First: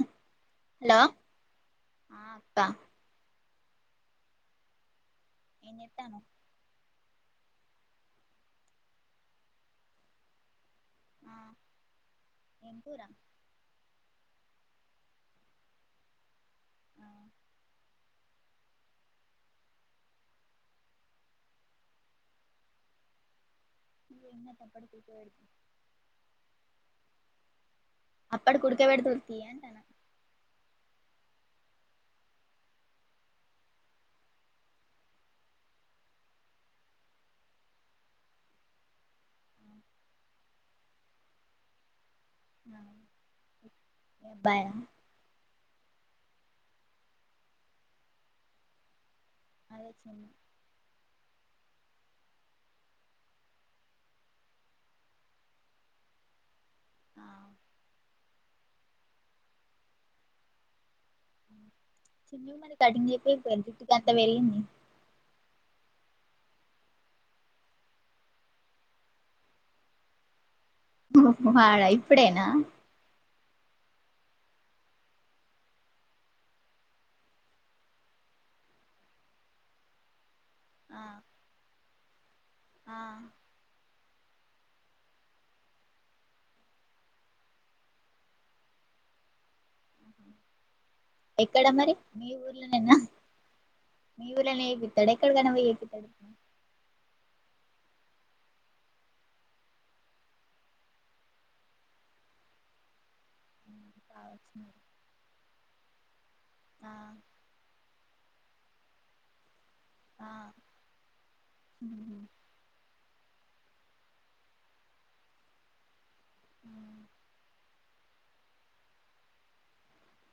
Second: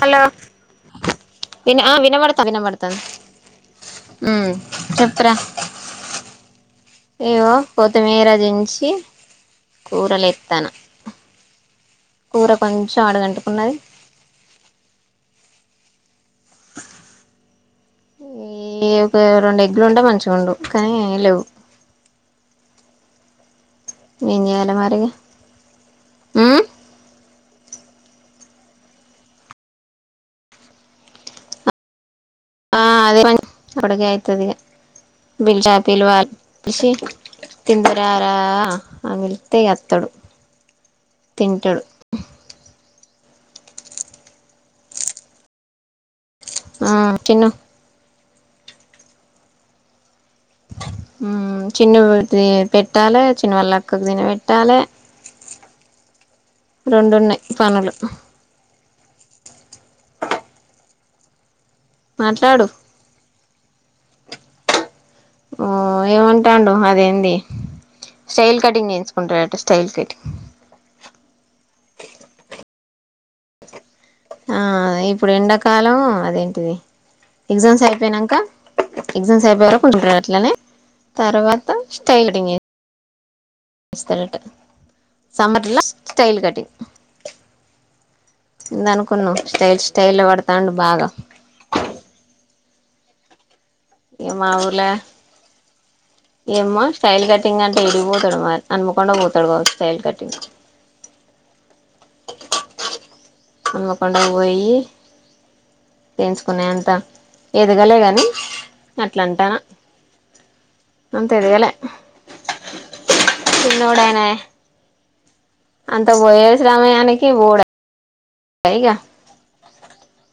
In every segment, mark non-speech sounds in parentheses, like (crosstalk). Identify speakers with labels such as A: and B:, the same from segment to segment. A: Hello
B: hello
A: విన్ ఆ వినబడతా వినబడతా ఉమ్ చెప్పురా
B: నేన్ చెప్తాను
A: ఏవో కొతిమీరజించి కూరలో ఎత్తన
B: ఆ
A: కూర
B: ఏం కూర
A: కొంచెం అడుగంటుకున్నది
B: ఆ
A: ఈ ఒక రెండు ఎగ్గులు ఉంటే మంచిగా ఉండు కానీ ఏ లేవు ఏం చేయాలి మరి మ్
B: అప్పడు కుడుక పెడితుడు తీయంటాన
A: ఆ అదే అడిక అయితది బిడ్డా అని పిలవాలి అని పిలిస్తే తిందువు రారా అని పిలిస్తే వత్తడు తింటాడు
B: బా
A: ఆ తిను
B: అదే చిన్న
A: మ్ చిన్న పెట్టాలి చిన్న వాళ్ళక్క తిన పెట్టాలి
B: ఆ
A: రెండున్నాయి పనులు మాట్లాడు
B: చిన్న మ కటి (unintelligible)
A: ఆ ఏమంటాండు అదేంది స్టైల్ కటింగ్ చేయించుకుంటాడంట స్టైల్ కటింగ్
B: వాాడా ఇప్పుడేనా
A: ఆ ఇప్పుడు ఎండాకాలం అదేంటిది ఎగ్జామ్స్ అయిపోయినాక ఎగ్జామ్స్ అయిపోయే వరకు ఉంటారు అట్లనే
B: ఆ
A: తర్వాత స్టైల్ కటింగ్
B: ఆ
A: అంట సమ్మర్ ల స్టైల్ కటింగ్ అనుకున్నా స్టైల్ స్టైల్ పడతాండు బాగా
B: ఎక్కడ మరి మీ ఊరు ఇనా
A: ఇగ మా ఊర్ల
B: (unintelligible)
A: ఏమో స్టైల్ కటింగ్ అంటే ఈడికి పోతాడు హన్మకొండ కి పోతాడు సైల్ కటింగ్ ఆ కొండకు
B: కావచ్చు
A: పోయి
B: మరి
A: పెంచుకున్నా అంత
B: ఆ
A: ఎదగలేగాని మ్ అట్ల అంటానా
B: ఆ
A: ఇంకా ఇవ్వలే చిన్నోదయనే అంత వోయేశ రామయానికి బోడ క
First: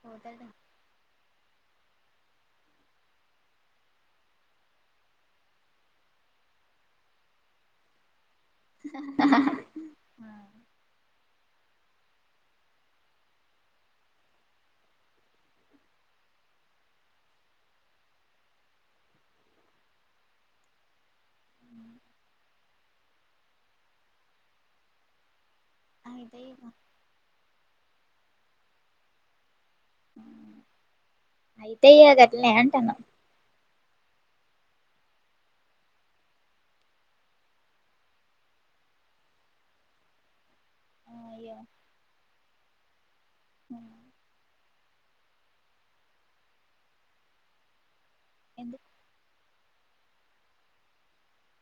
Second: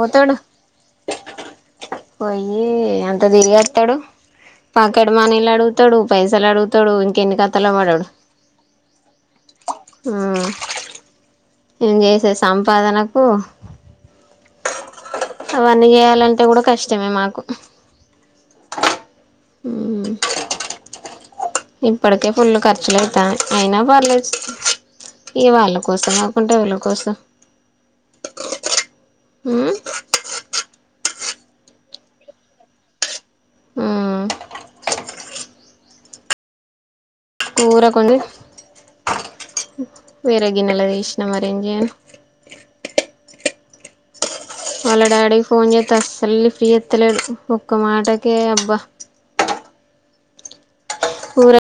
B: పోయే
A: పోయిి అంత తిరిగి వస్తాడు పాకెట్ మానీలు అడుగుతాడు పైసలు అడుగుతాడు ఇంకెన్ని కతాలు పడాడు ఏం చేసే సంపాదనకుయూ అవన్నీ చేయాలంటే కూడా కష్టమే మాకు ఇప్పటికే ఫుల్లు ఖర్చులువుతాను అయినా పర్లేదు ఇవాళ కోసం కాకుంటే వీళ్ళ
B: అయితే
A: కోసం మ్
B: అయితే అ గట్నే అంటాన్నా
A: మ్మ్ ఊర కొండ వేరే గిన్నెలది ఇచ్చిన మరి ఏం
B: అయ్యో
A: చేయను వాళ్ళ డాడీకి ఫోన్ చేస్త అస్సలు లిఫ్ట్ జేత్తలేడు ఒక్క మాటకే అబ్బా
B: ఎందుకు
A: ఊర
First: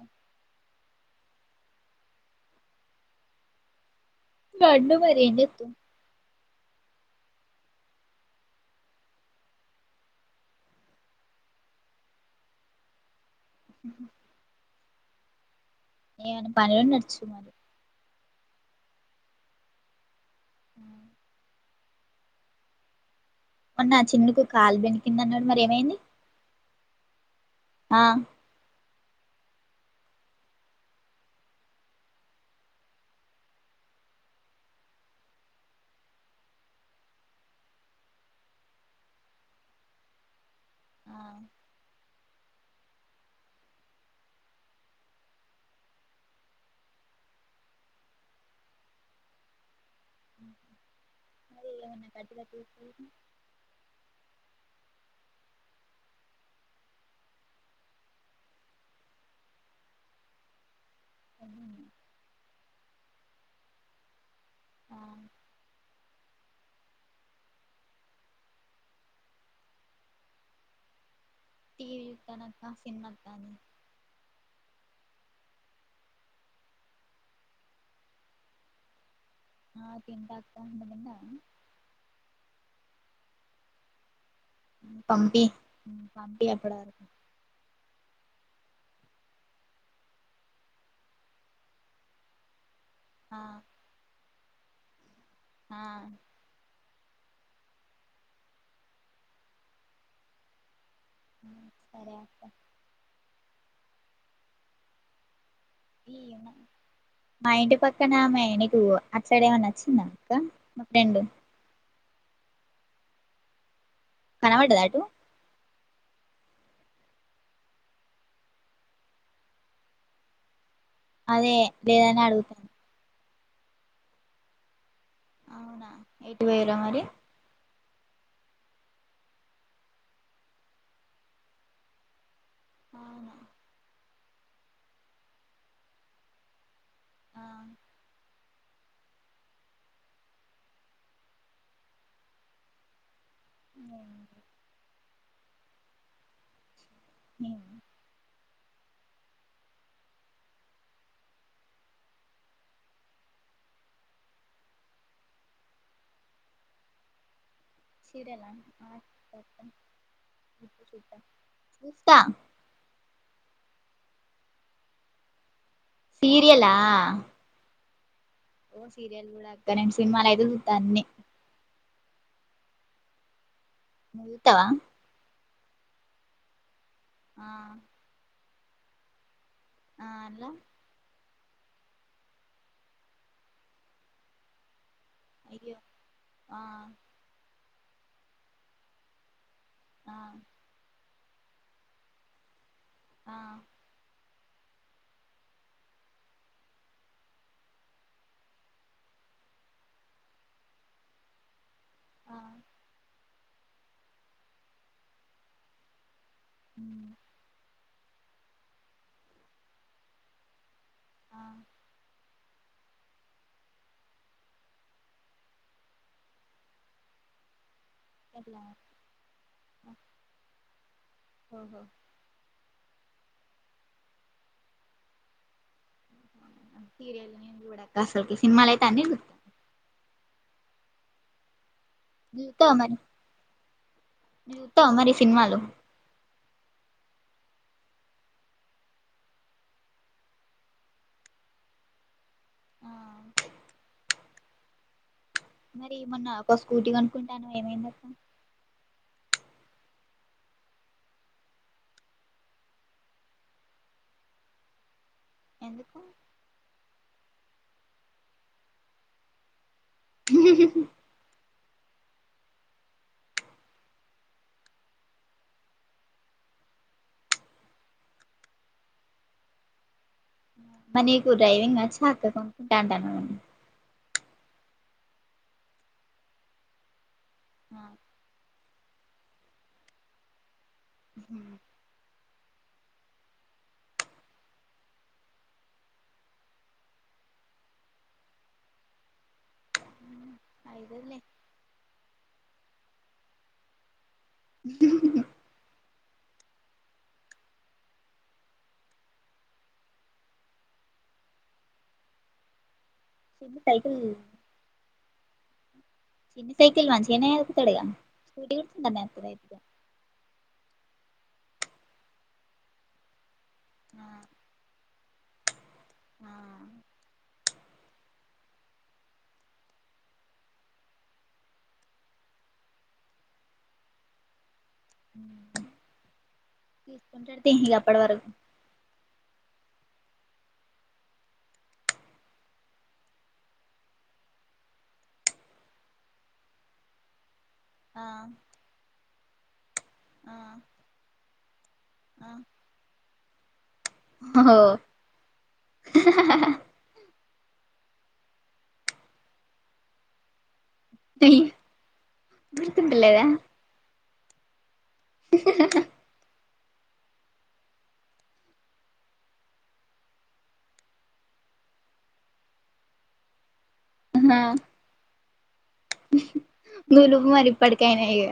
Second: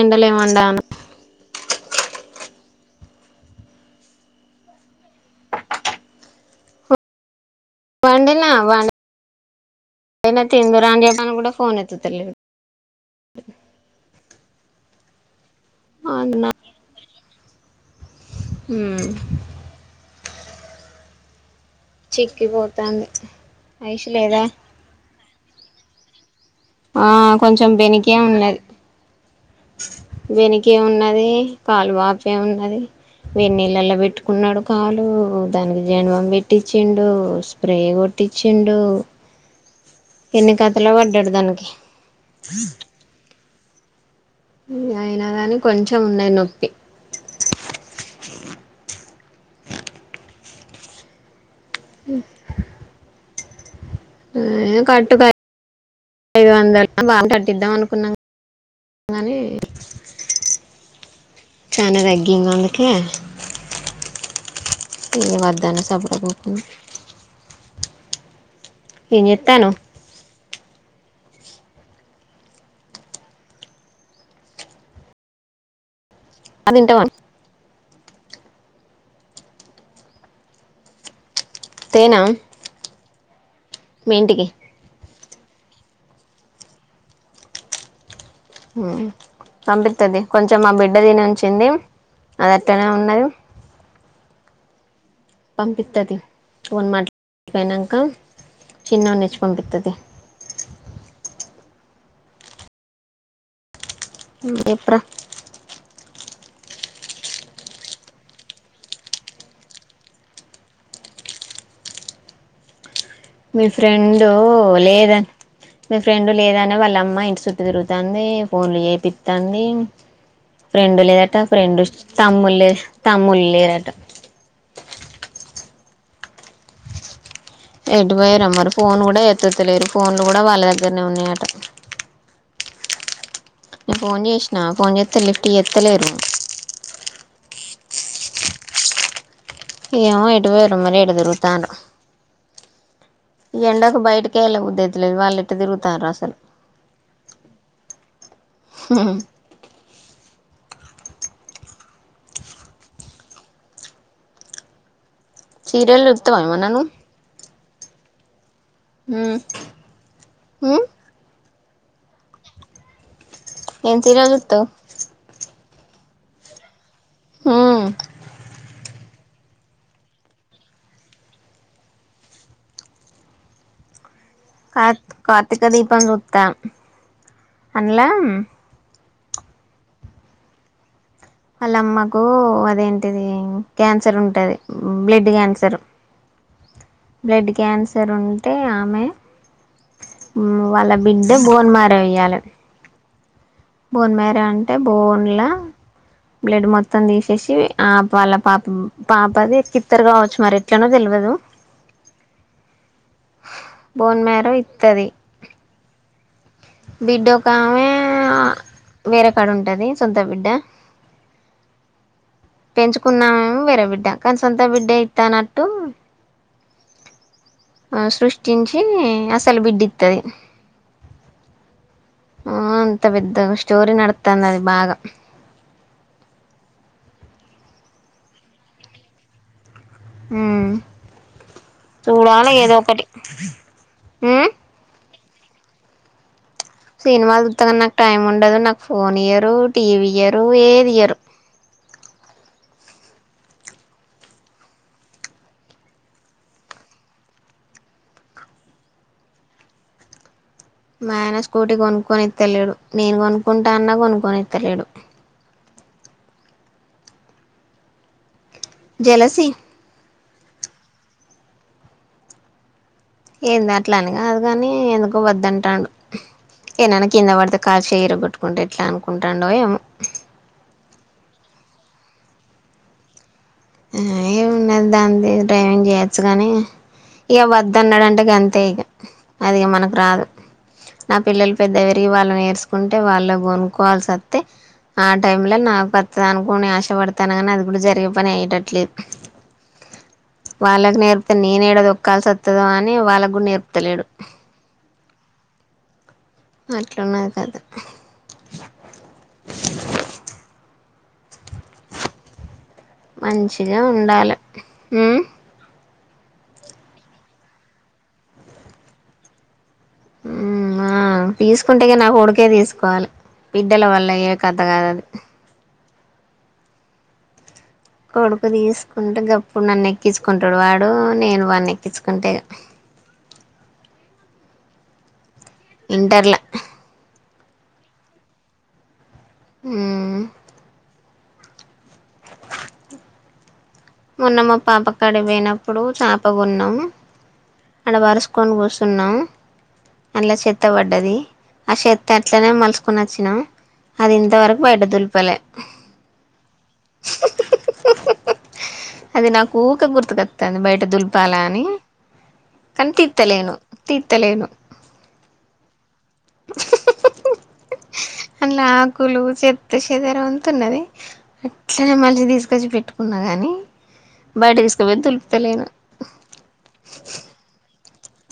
A: ఎండల మొందా
B: వాడ్లు మరిేడి తూ
A: వండినా వా తిందురా అని జెప్పినా కూడా ఫోన్ ఎట్టుటలేదు
B: (inaudible) ఏన పనిలోడి నడుచు
A: ఉ
B: అ
A: చిక్కిపోతాను
B: మొన్న చిన్నకు కాల్ బె కింద అన్నాడు మరి ఏమైంది
A: ఆ కొంచెం
B: ఆ
A: వెనకే ఉన్నది బెనికే ఉన్నది కాలు వాపే ఉన్నది వేన్నీళ్ళల్లో పెట్టుకున్నాడు కాలు దానికి జీనబం పెట్టించిండు స్ప్రే కొట్టించిండు ఇంకా చల
B: ఆ
A: బడ్డడు దనికి అయినా గాని కొంచెం ఉన్నాయి నొప్పి
B: న్నా కట్ క
A: ఉ కట్టుకు ఐదు వందలు బాగా కట్టిద్దాం అనుకున్నాం కానీ చానా తగ్గీంగా క
B: ఆ
A: ధన్వాద్దాను సబ అగకు ఏం జేత్తానవ్
B: టీవీ జూత్తాన్నక్క సినిమా అత్తంది
A: అదింటావా
B: ఆ తిన్న అక్క నువ్ తిన్నావా
A: తేనా మింటికి
B: పంపి పంపి అప్పుడ
A: పంపిస్తుది కొంచెం మా బిడ్డదిని ఉంచింది అది ఎక్కడనే ఉన్నారు
B: ఆ ఆ
A: పంపిస్తది ఫోన్ మాట్ పోయింనక చిన్నోన్నిచ్చి పంపిత్త తీ
B: సరే అక్క
A: ఉ జెప్పు రా
B: మా ఇంటి పక్కన ఆమె నీకు అట్లాడేమన్నా నచ్చిందాక్క మా రెండు
A: మీ ఫ్రెండ్
B: కనబడ్డదా అటు
A: లేద ఫ్రెండ్ లేదనే వాళ్ళ అమ్మ ఇంటి చుట్టూ తిరుగుతుంది ఫోన్లు చేపిస్తుంది ఫ్రెండు లేదట
B: అదే
A: ఫ్రెండు
B: లేదని అడుగుతాను
A: తమ్ములే తమ్ముళ్ క్లిర్
B: అవునా ఎటువైరా మరి
A: ఎడిపోయారమ్మరి ఫోన్ కూడా ఎత్త్తలేరు ఫోన్లు కూడా వాళ్ళ దగ్గరనే ఉన్నాయట
B: అవునా
A: ఫోన్ చేసినా ఫోన్ చేస్త లిఫ్ట్ చే ఎత్తలే
B: ఆ
A: ఏ ఇటు పోయి ర మరిే ఎడుతురుతా ఈ ఎండడా ఒక బయటక వెళ్ళద్దదుది ఇట్ లేదు వాళ్ళు ఇట్టే తిరుగుతారు అసలు
B: అ
A: హా సీరియల్ ఉత్తమ మనను
B: సర అలా ఆ ముప్ప
A: ఉమ్
B: చద్ద కుస్త
A: ఏంత తీర గుట్
B: సీరియలా
A: ఆ
B: ఓ సీరియల్ కూడాక్కండి సినిమాాలతే తన్నన్ని వెళ్తవా
A: కదిీపం గుత అనలా
B: ఆ అలా
A: వాళ్ళమ్మకు అదేంటిది క్యాన్సర్ ఉంటది బ్లడ్ క్యాన్సర్
B: అయ్యో ఆ
A: బ్లడ్ క్యాన్సర్ ఉంటే ఆమె
B: ఆ
A: వాళ్ళ బిడ్ బోన్ మర వయ్యాలి
B: ఆ
A: బోన్ మేరే అంటే బోన్ల బ్లడ్ మొత్తం తీసేసి ఆ వాళ్ళ పాప పాపది కిత్తరు కావచ్చు మరి ఎట్లనో తెలియదు
B: ఆ
A: బోన్మేర ఇతది
B: మ్
A: బడో కావే ఆ వేరే కాడ ఉంటది సొంత బిడ్డ
B: ఆ
A: పెంచుకున్నామేం వేరే బిడ్డ కానీ సొంత బిడ్డ ఇస్తానట్టు ఆ
B: గట్లా
A: సృష్టించి అసలు బిడ్డిస్తుది
B: ఓహో
A: ఆ అంత బద్ద స్టోరీ నడతాంది అది బాగా
B: సీరియల్ నే జూడక్క అసలుకి సినిమాలైతే అన్నీ జూత్త
A: మ్మ్ చూడాల
B: నువ్వు చూత్తవా
A: ఏదో
B: మరి
A: ఒకటి హ్మ్
B: సిన్మాలు
A: సిన్మాలు తూత్త గానీ నాకు టైం ఉండదు నాకు ఫోన్ ఇయ్యరు టీవీ ఇయ్యరు ఏది ఇయ్యరు
B: ఆ మరి మొన్న ఒక స్కూటీ కొనుకుంటానవ్ ఏమైందక్క
A: మా ఆయన స్కూటీ కొనుక్కొనిత్తలేడు నేను కొనుక్కుంటా అన్నా కొనుక్కొనిత్తలేడు
B: ఎందుకు
A: జెలసీ ఏందట్లాని కాదు కాని ఎందుకో వద్దంటాండు, ఏనైనా కింద పడితే కాలుచేయ్ ఇరగొట్టుకుంటే ఎట్లా అనుకుంటాండో ఏమో.
B: మరి నీకు డ్రైవింగ్ వచ్చాక్క కొనుక్కుంటా అంటానవు గానీ
A: ఏమ్ ఉన్నది దాంది డ్రైవింగ్ జేయొచ్చు కానీ ఇగ వద్దన్నాడంటే గంతే ఇగ అదిగ మనకు రాదు నా పిల్లలు పెద్దగ వెరిగి వాళ్ళు నేరు చుకుంటే వాళ్ళ గొనుకోవాల్సి వత్తె ఆ టైమ్ లో నాకు వత్తది అనుకోని ఆశపడతాను గానీ, అది కూడా జరిగే పని అయ్యేట ట్లే వాల్లకి
B: అయితదిలే
A: నేర్తితే నేనేడ దొక్కాల్సి వత్తది తథా అని వాళ్ళకి గుడ నేర్పుతలేడు అట్లున్నది కథ
B: చిన్న
A: మంచిగా
B: సైకిల్
A: ఉండాలే ఊ
B: చిన్ని సైకిల్ మంచిగానే తొక్కుతాడుగా స్కూటీగుడ (unintelligible) తాడు అయితే
A: హ్మ్ ఆ తీసుకుంటేగినా నా కొడుకే తీసుకోవలే బిడ్డల
B: ఆ
A: వల్ల అయ్యే కథ కాదు అది
B: ఆ
A: కొడుకు తీసుకుంటే గప్పుడు నన్ను ఎక్కించుకుంటాడు వాడు నేను వాన్ని ఎక్కించుకుంటే
B: హ్మ్
A: ఇంటర్ల
B: కొంటడ్తీ ఇగ అప్పటి వరకు
A: ఊ మొన్న మా పాప కాటికీ పోయినప్పుడు చాప కొన్నాం అడ
B: ఆ
A: బరుసుకొని కూర్చున్నాం అండ్లా
B: ఆ
A: చెత్త బడ్డది ఆ చెత్త
B: ఆ
A: అట్లనే మలుచుకొని వొచ్చినాం అది
B: ఓహో
A: ఇంతవరకు బయట దులపలే అది నాకు ఊకే గుర్తుకొత్తాంది బయట దుల్పాలని
B: గుర్తుంటలేదా
A: కన్‌తిత్తలేను తీర్తలేను అందులో ఆకులు చెత్త చెదరవంతున్నది అట్లనే మళ్ళి తీసుకొచ్చి పెట్టుకున్నా గాని బయటికి తీస్కోబోయి దులుపు తెలీదు
B: గులు మరి ఇప్పటికైనా ఇక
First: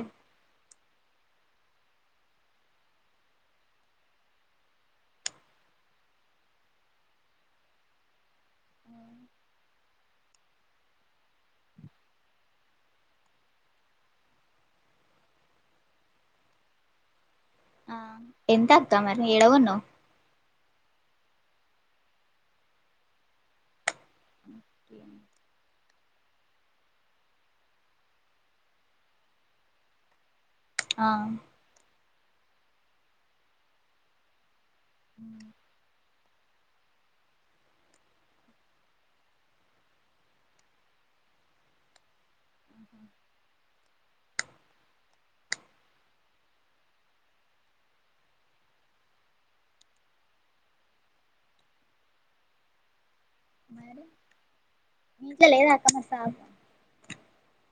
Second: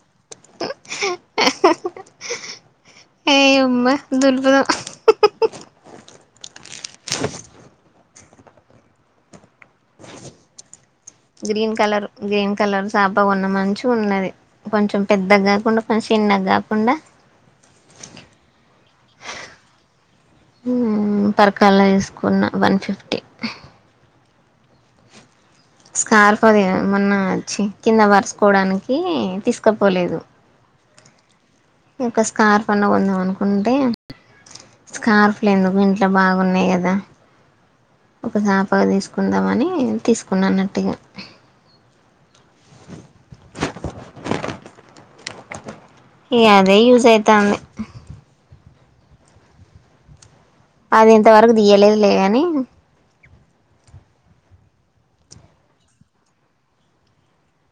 A: ఏ ఉమ్మ దుర్భద గ్రీన్ కలర్ గ్రీన్ కలర్ చాప ఉన్న మంచి ఉన్నది కొంచెం పెద్ద కాకుండా కొంచెం చిన్న కాకుండా
B: ఆ ఎంతక్క మరి ఏడ కొన్నావ్
A: పరకాల వేసుకున్న వన్ ఫిఫ్టీ
B: ఓకే అండి
A: స్కార్ఫోదిమొన్నా వచ్చి కింద పరచకోవడానికి తీసుకపోలేదు
B: ఆ
A: యొక్క స్కార్ఫ అన్న కొందాం అనుకుంటే స్కార్ఫలు ఎందుకు ఇంట్లో ఇ బాగున్నాయి కదా ఒక చపగా తీసుకుందామని తీసుకున్నాన్నట్టుగా ఇ అదే యూజ్ అయితాంది అది ఇంతవరకు తీయలేదు లే కాని
B: రి మీకా లే ఏదా అక్క మ సా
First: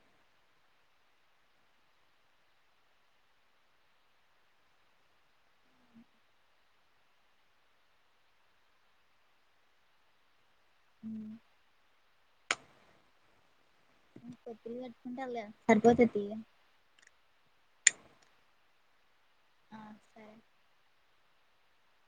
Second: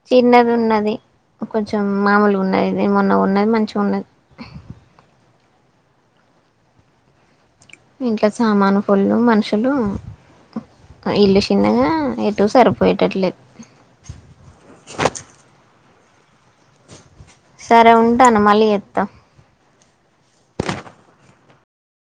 A: చిన్నది ఉన్నది కొంచెం మామూలుగా ఉన్నదిది మొన్న కోన్నది మంచిగా ఉన్నది ఇంట్లో సామాను పళ్ళు మనుషులు ఇల్లు చిన్నగా ఎ అట్టటు సరిపోయేటట్లేదు
B: పొత్తులు కట్టుకుంటారులే సరిపోతది తీయ
A: సరే ఉంటాను మళ్ళీ చేత్తా
B: ఆ సరే